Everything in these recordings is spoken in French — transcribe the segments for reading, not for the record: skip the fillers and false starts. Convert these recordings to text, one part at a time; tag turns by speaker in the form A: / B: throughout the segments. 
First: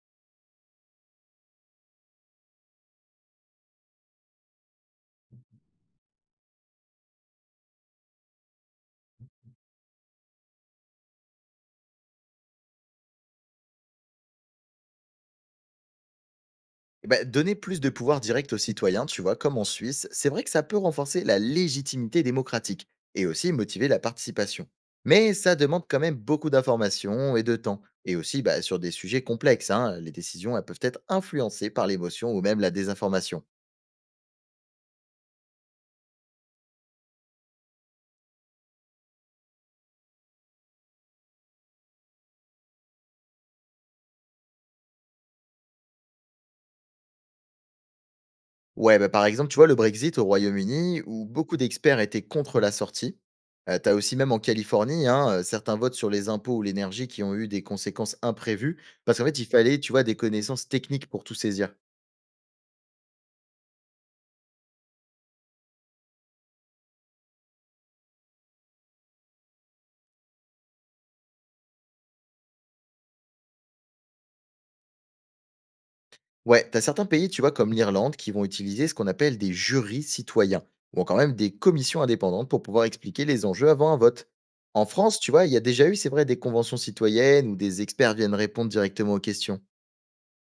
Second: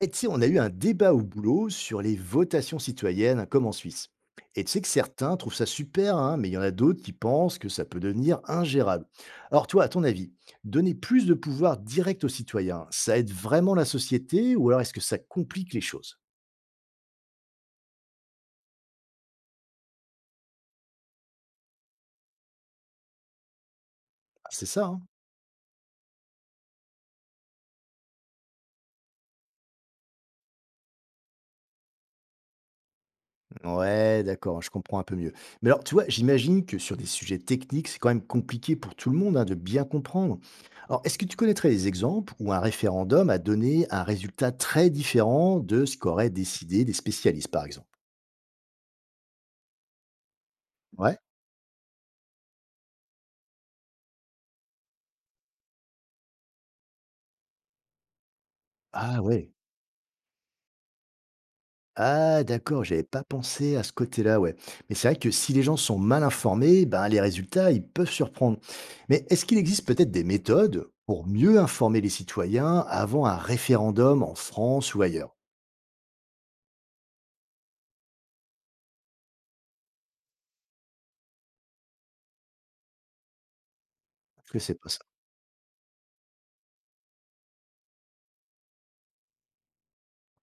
A: Et tu sais, on a eu un débat au boulot sur les votations citoyennes, hein, comme en Suisse. Et tu sais que certains trouvent ça super, hein, mais il y en a d'autres qui pensent que ça peut devenir ingérable. Alors toi, à ton avis, donner plus de pouvoir direct aux citoyens, ça aide vraiment la société ou alors est-ce que ça complique les choses?
B: Eh ben, donner plus de pouvoir direct aux citoyens, tu vois, comme en Suisse, c'est vrai que ça peut renforcer la légitimité démocratique et aussi motiver la
A: Ah, c'est
B: participation.
A: ça, hein.
B: Mais ça demande quand même beaucoup d'informations et de temps. Et aussi, bah, sur des sujets complexes, hein, les décisions elles peuvent être influencées par l'émotion ou même la désinformation.
A: Ouais, d'accord, je comprends un peu mieux. Mais alors, tu vois, j'imagine que sur des sujets techniques, c'est quand même compliqué pour tout le monde hein, de bien comprendre. Alors, est-ce que tu connaîtrais des exemples où un référendum a donné un résultat très différent de ce qu'auraient décidé les spécialistes, par exemple?
B: Ouais, bah, par exemple, tu vois, le Brexit au Royaume-Uni,
A: Ouais.
B: où beaucoup d'experts étaient contre la sortie. T'as aussi même en Californie, hein, certains votes sur les impôts ou l'énergie qui ont eu des conséquences imprévues, parce
A: Ah
B: qu'en fait, il
A: ouais.
B: fallait, tu vois, des connaissances techniques pour tout saisir.
A: Ah d'accord, j'avais pas pensé à ce côté-là, ouais. Mais c'est vrai que si les gens sont mal informés, ben les résultats, ils peuvent surprendre. Mais est-ce qu'il existe peut-être des méthodes pour mieux informer les citoyens avant un référendum en France ou ailleurs?
B: Ouais, t'as certains pays, tu vois, comme l'Irlande, qui vont utiliser ce qu'on appelle des jurys citoyens, ou quand même des commissions indépendantes pour pouvoir expliquer les enjeux avant un vote.
A: Je connaissais
B: En
A: pas ça.
B: France, tu vois, il y a déjà eu, c'est vrai, des conventions citoyennes où des experts viennent répondre directement aux questions.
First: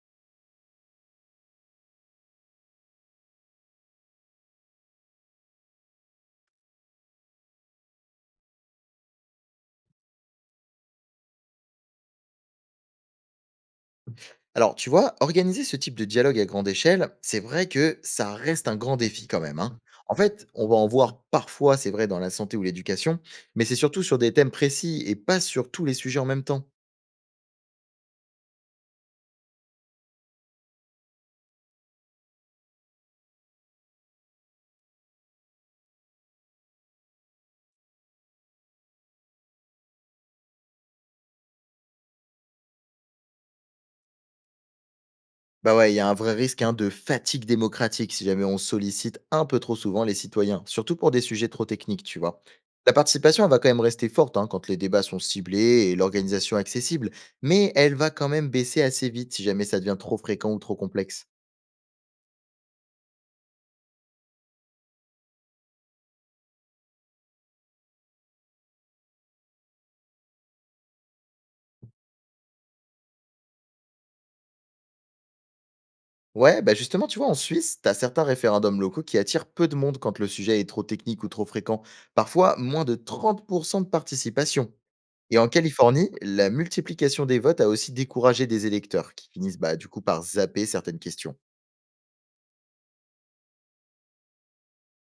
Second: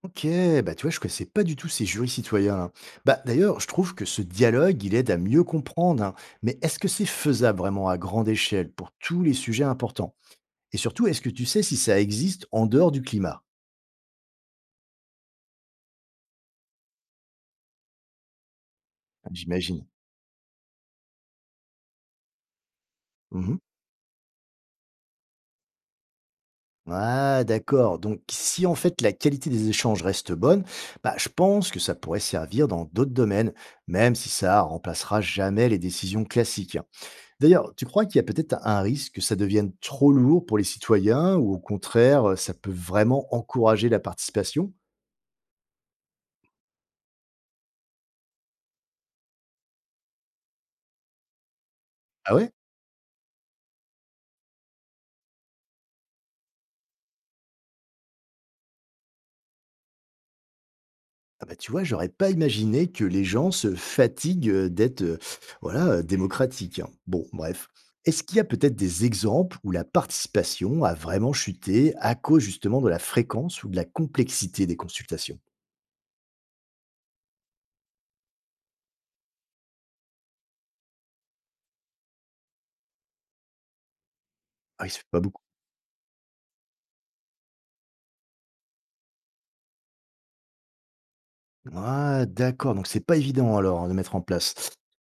A: OK, bah, tu vois, je connaissais pas du tout ces jurys citoyens, là. Bah, d'ailleurs, je trouve que ce dialogue, il aide à mieux comprendre, hein. Mais est-ce que c'est faisable vraiment à grande échelle pour tous les sujets importants? Et surtout, est-ce que tu sais si ça existe en dehors du climat?
B: Alors, tu vois, organiser ce type de dialogue à grande échelle, c'est vrai que ça reste un grand défi quand même, hein.
A: J'imagine.
B: En fait, on va en voir parfois, c'est vrai, dans la santé ou l'éducation,
A: Mhm.
B: mais c'est surtout sur des thèmes précis et pas sur tous les sujets en même temps.
A: Ah, d'accord. Donc, si en fait la qualité des échanges reste bonne, bah, je pense que ça pourrait servir dans d'autres domaines, même si ça remplacera jamais les décisions classiques, hein. D'ailleurs, tu crois qu'il y a peut-être un risque que ça devienne trop lourd pour les citoyens ou au contraire, ça peut vraiment encourager la participation?
B: Bah ouais, il y a un vrai risque hein, de fatigue démocratique si jamais on sollicite un peu trop souvent les citoyens, surtout pour des sujets trop techniques, tu
A: Ah
B: vois.
A: ouais?
B: La participation elle va quand même rester forte hein, quand les débats sont ciblés et l'organisation accessible, mais elle va quand même baisser assez vite si jamais ça devient trop fréquent ou trop complexe.
A: Ah bah, tu vois, j'aurais pas imaginé que les gens se fatiguent, d'être, voilà, démocratiques, hein. Bon, bref. Est-ce qu'il y a peut-être des exemples où la participation a vraiment chuté à cause justement de la fréquence ou de la complexité des consultations?
B: Ouais, bah justement, tu vois, en Suisse, t'as certains référendums locaux qui attirent peu de monde quand le sujet est trop technique ou trop fréquent, parfois moins de 30% de participation.
A: Ah il se fait pas
B: Et
A: beaucoup.
B: en Californie, la multiplication des votes a aussi découragé des électeurs qui finissent bah, du coup par zapper certaines questions.
A: Ah, d'accord, donc c'est pas évident alors hein, de mettre en place.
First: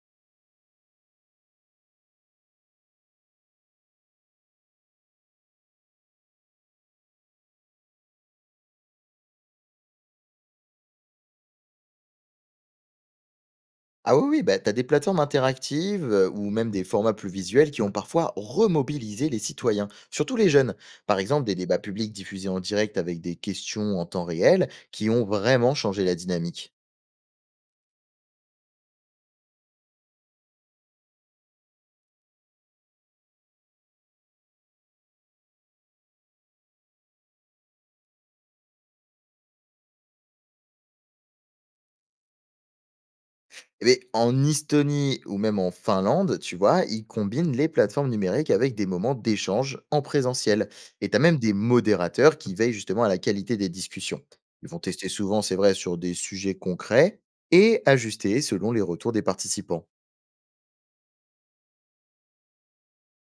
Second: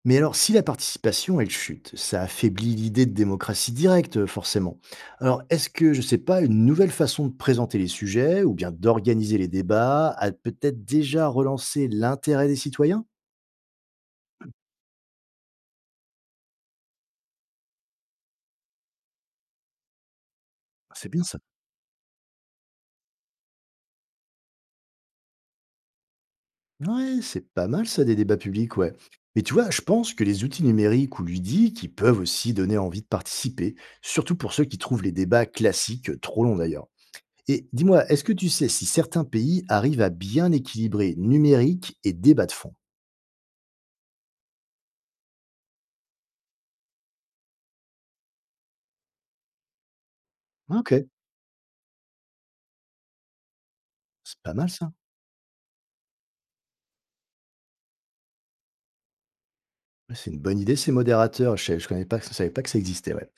A: Mais alors, si la participation, elle chute, ça affaiblit l'idée de démocratie directe, forcément. Alors, est-ce que, je sais pas, une nouvelle façon de présenter les sujets ou bien d'organiser les débats a peut-être déjà relancé l'intérêt des citoyens?
B: Ah oui, oui, bah, tu as des plateformes interactives ou même des formats plus visuels qui ont parfois remobilisé les citoyens, surtout les jeunes.
A: C'est
B: Par
A: bien ça.
B: exemple, des débats publics diffusés en direct avec des questions en temps réel qui ont vraiment changé la dynamique.
A: Ouais, c'est pas mal ça, des débats publics, ouais. Mais tu vois, je pense que les outils numériques ou ludiques, ils peuvent aussi donner envie de participer, surtout pour ceux qui trouvent les débats classiques trop longs d'ailleurs. Et dis-moi, est-ce que tu sais si certains pays arrivent à bien équilibrer numérique et débat de fond?
B: Eh beh, en Estonie ou même en Finlande, tu vois, ils combinent les plateformes numériques avec des moments d'échange en présentiel.
A: OK.
B: Et tu as même des modérateurs qui veillent justement à la qualité des discussions.
A: C'est pas mal
B: Ils vont
A: ça.
B: tester souvent, c'est vrai, sur des sujets concrets et ajuster selon les retours des participants.
A: Ouais, c'est une bonne idée ces modérateurs. Je connais pas, je savais pas que ça existait, ouais.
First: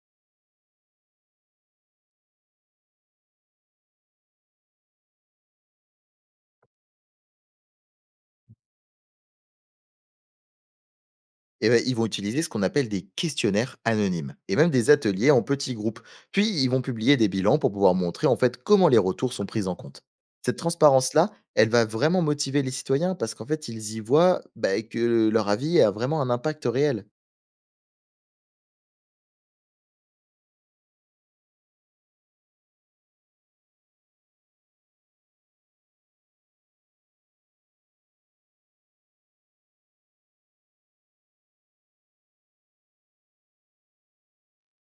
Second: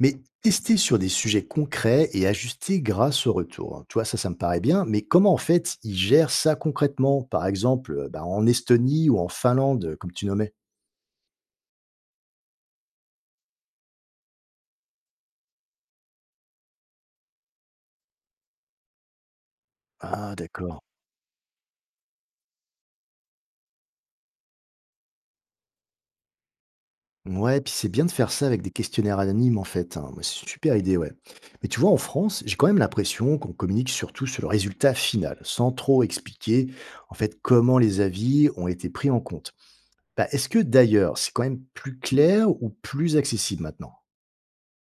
A: Mais tester sur des sujets concrets et ajuster grâce au retour, hein. Tu vois, ça me paraît bien, mais comment en fait ils gèrent ça concrètement? Par exemple, bah, en Estonie ou en Finlande, comme tu nommais.
B: Et beh, ils vont utiliser ce qu'on appelle des questionnaires anonymes et même des ateliers en petits groupes. Puis ils vont publier des bilans pour pouvoir montrer en fait comment les retours sont pris en compte.
A: Ah,
B: Cette
A: d'accord.
B: transparence-là, elle va vraiment motiver les citoyens parce qu'en fait, ils y voient bah, que leur avis a vraiment un impact réel.
A: Ouais, puis c'est bien de faire ça avec des questionnaires anonymes en fait, hein. Moi, c'est une super idée, ouais. Mais tu vois, en France, j'ai quand même l'impression qu'on communique surtout sur le résultat final, sans trop expliquer en fait comment les avis ont été pris en compte. Bah, est-ce que d'ailleurs, c'est quand même plus clair ou plus accessible maintenant?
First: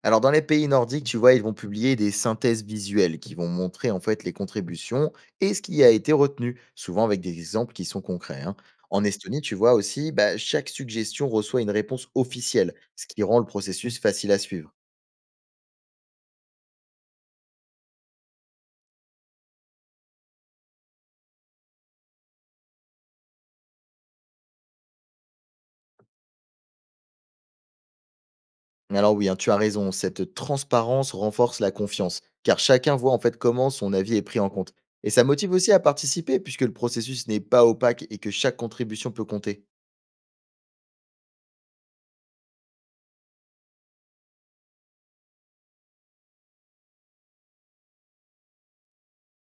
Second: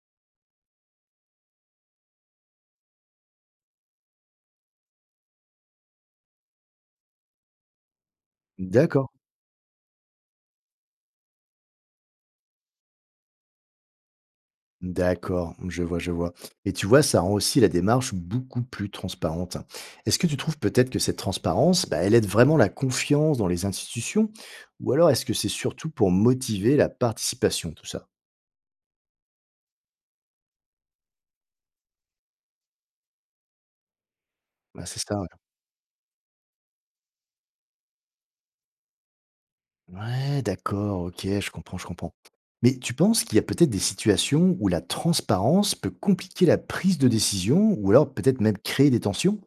B: Alors, dans les pays nordiques, tu vois, ils vont publier des synthèses visuelles qui vont montrer en fait les contributions et ce qui a été retenu, souvent avec des exemples qui sont concrets, hein. En
A: D'accord.
B: Estonie, tu vois aussi, bah, chaque suggestion reçoit une réponse officielle, ce qui rend le processus facile à suivre.
A: D'accord, je vois, je vois. Et tu vois, ça rend aussi la démarche beaucoup plus transparente. Est-ce que tu trouves peut-être que cette transparence, bah, elle aide vraiment la confiance dans les institutions? Ou alors est-ce que c'est surtout pour motiver la participation, tout ça?
B: Alors oui, hein, tu as raison, cette transparence renforce la confiance, car chacun voit en fait comment son avis est pris en compte.
A: Ah, c'est
B: Et
A: ça.
B: ça
A: Ouais,
B: motive aussi à participer, puisque le processus n'est pas opaque et que chaque contribution peut compter.
A: ouais, d'accord, ok, je comprends, je comprends. Mais tu penses qu'il y a peut-être des situations où la transparence peut compliquer la prise de décision, ou alors peut-être même créer des tensions?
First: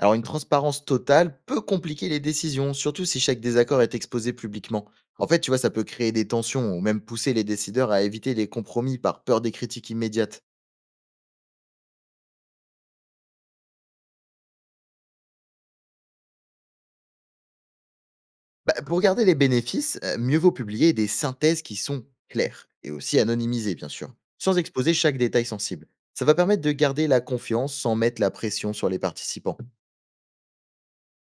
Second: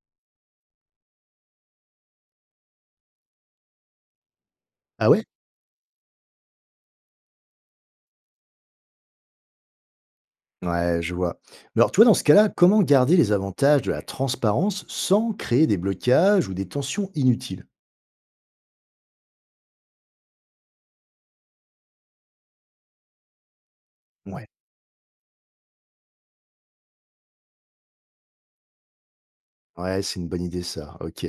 B: Alors une transparence totale peut compliquer les décisions, surtout si chaque désaccord est exposé publiquement.
A: Ah ouais?
B: En fait, tu vois, ça peut créer des tensions ou même pousser les décideurs à éviter les compromis par peur des critiques immédiates.
A: Ouais, je vois. Mais alors, toi, dans ce cas-là, comment garder les avantages de la transparence sans créer des blocages ou des tensions inutiles?
B: Bah, pour garder les bénéfices, mieux vaut publier des synthèses qui sont claires et aussi anonymisées, bien sûr,
A: Ouais.
B: sans exposer chaque détail sensible. Ça va permettre de garder la confiance sans mettre la pression sur les participants.
A: Ouais, c'est une bonne idée ça, ok.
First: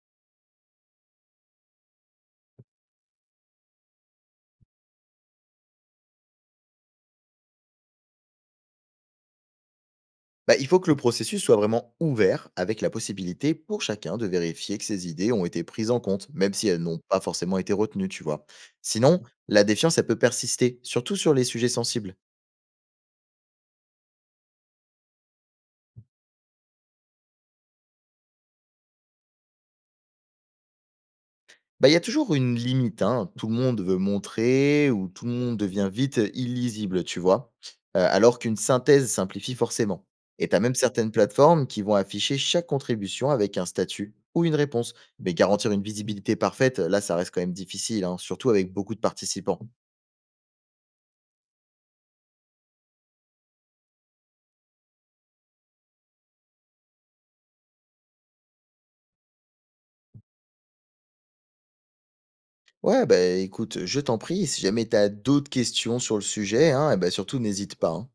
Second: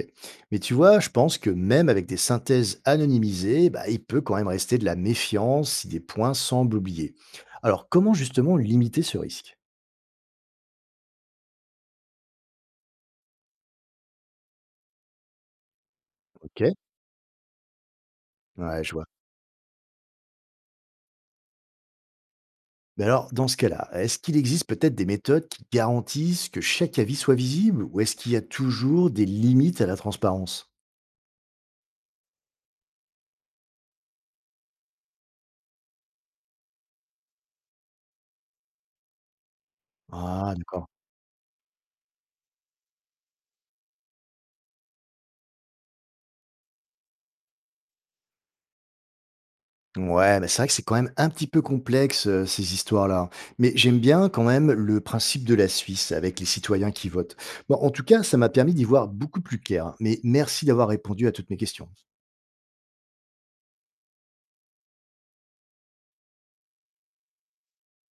A: Mais tu vois, je pense que même avec des synthèses anonymisées, bah, il peut quand même rester de la méfiance si des points semblent oubliés. Alors, comment justement limiter ce risque?
B: Bah, il faut que le processus soit vraiment ouvert, avec la possibilité pour chacun de vérifier que ses idées ont été prises en compte, même
A: Ok.
B: si elles n'ont pas forcément été retenues, tu vois.
A: Ouais, je vois.
B: Sinon, la défiance, elle peut persister, surtout sur les sujets sensibles.
A: Mais alors, dans ce cas-là, est-ce qu'il existe peut-être des méthodes qui garantissent que chaque avis soit visible ou est-ce qu'il y a toujours des limites à la transparence?
B: Bah, il y a toujours une limite, hein, tout le monde veut montrer ou tout le monde devient vite illisible, tu vois. Alors qu'une synthèse simplifie forcément. Et
A: Ah,
B: tu as même
A: d'accord.
B: certaines plateformes qui vont afficher chaque contribution avec un statut ou une réponse. Mais garantir une visibilité parfaite, là, ça reste quand même difficile, hein, surtout avec beaucoup de participants.
A: Ouais, mais c'est vrai que c'est quand même un petit peu complexe, ces histoires-là. Mais j'aime bien quand même le principe de la Suisse avec les citoyens qui votent. Bon, en tout cas, ça m'a permis d'y voir beaucoup plus clair. Mais merci d'avoir répondu à toutes mes questions.
B: Ouais, bah, écoute, je t'en prie, si jamais tu as d'autres questions sur le sujet, hein, eh ben, surtout n'hésite pas, hein.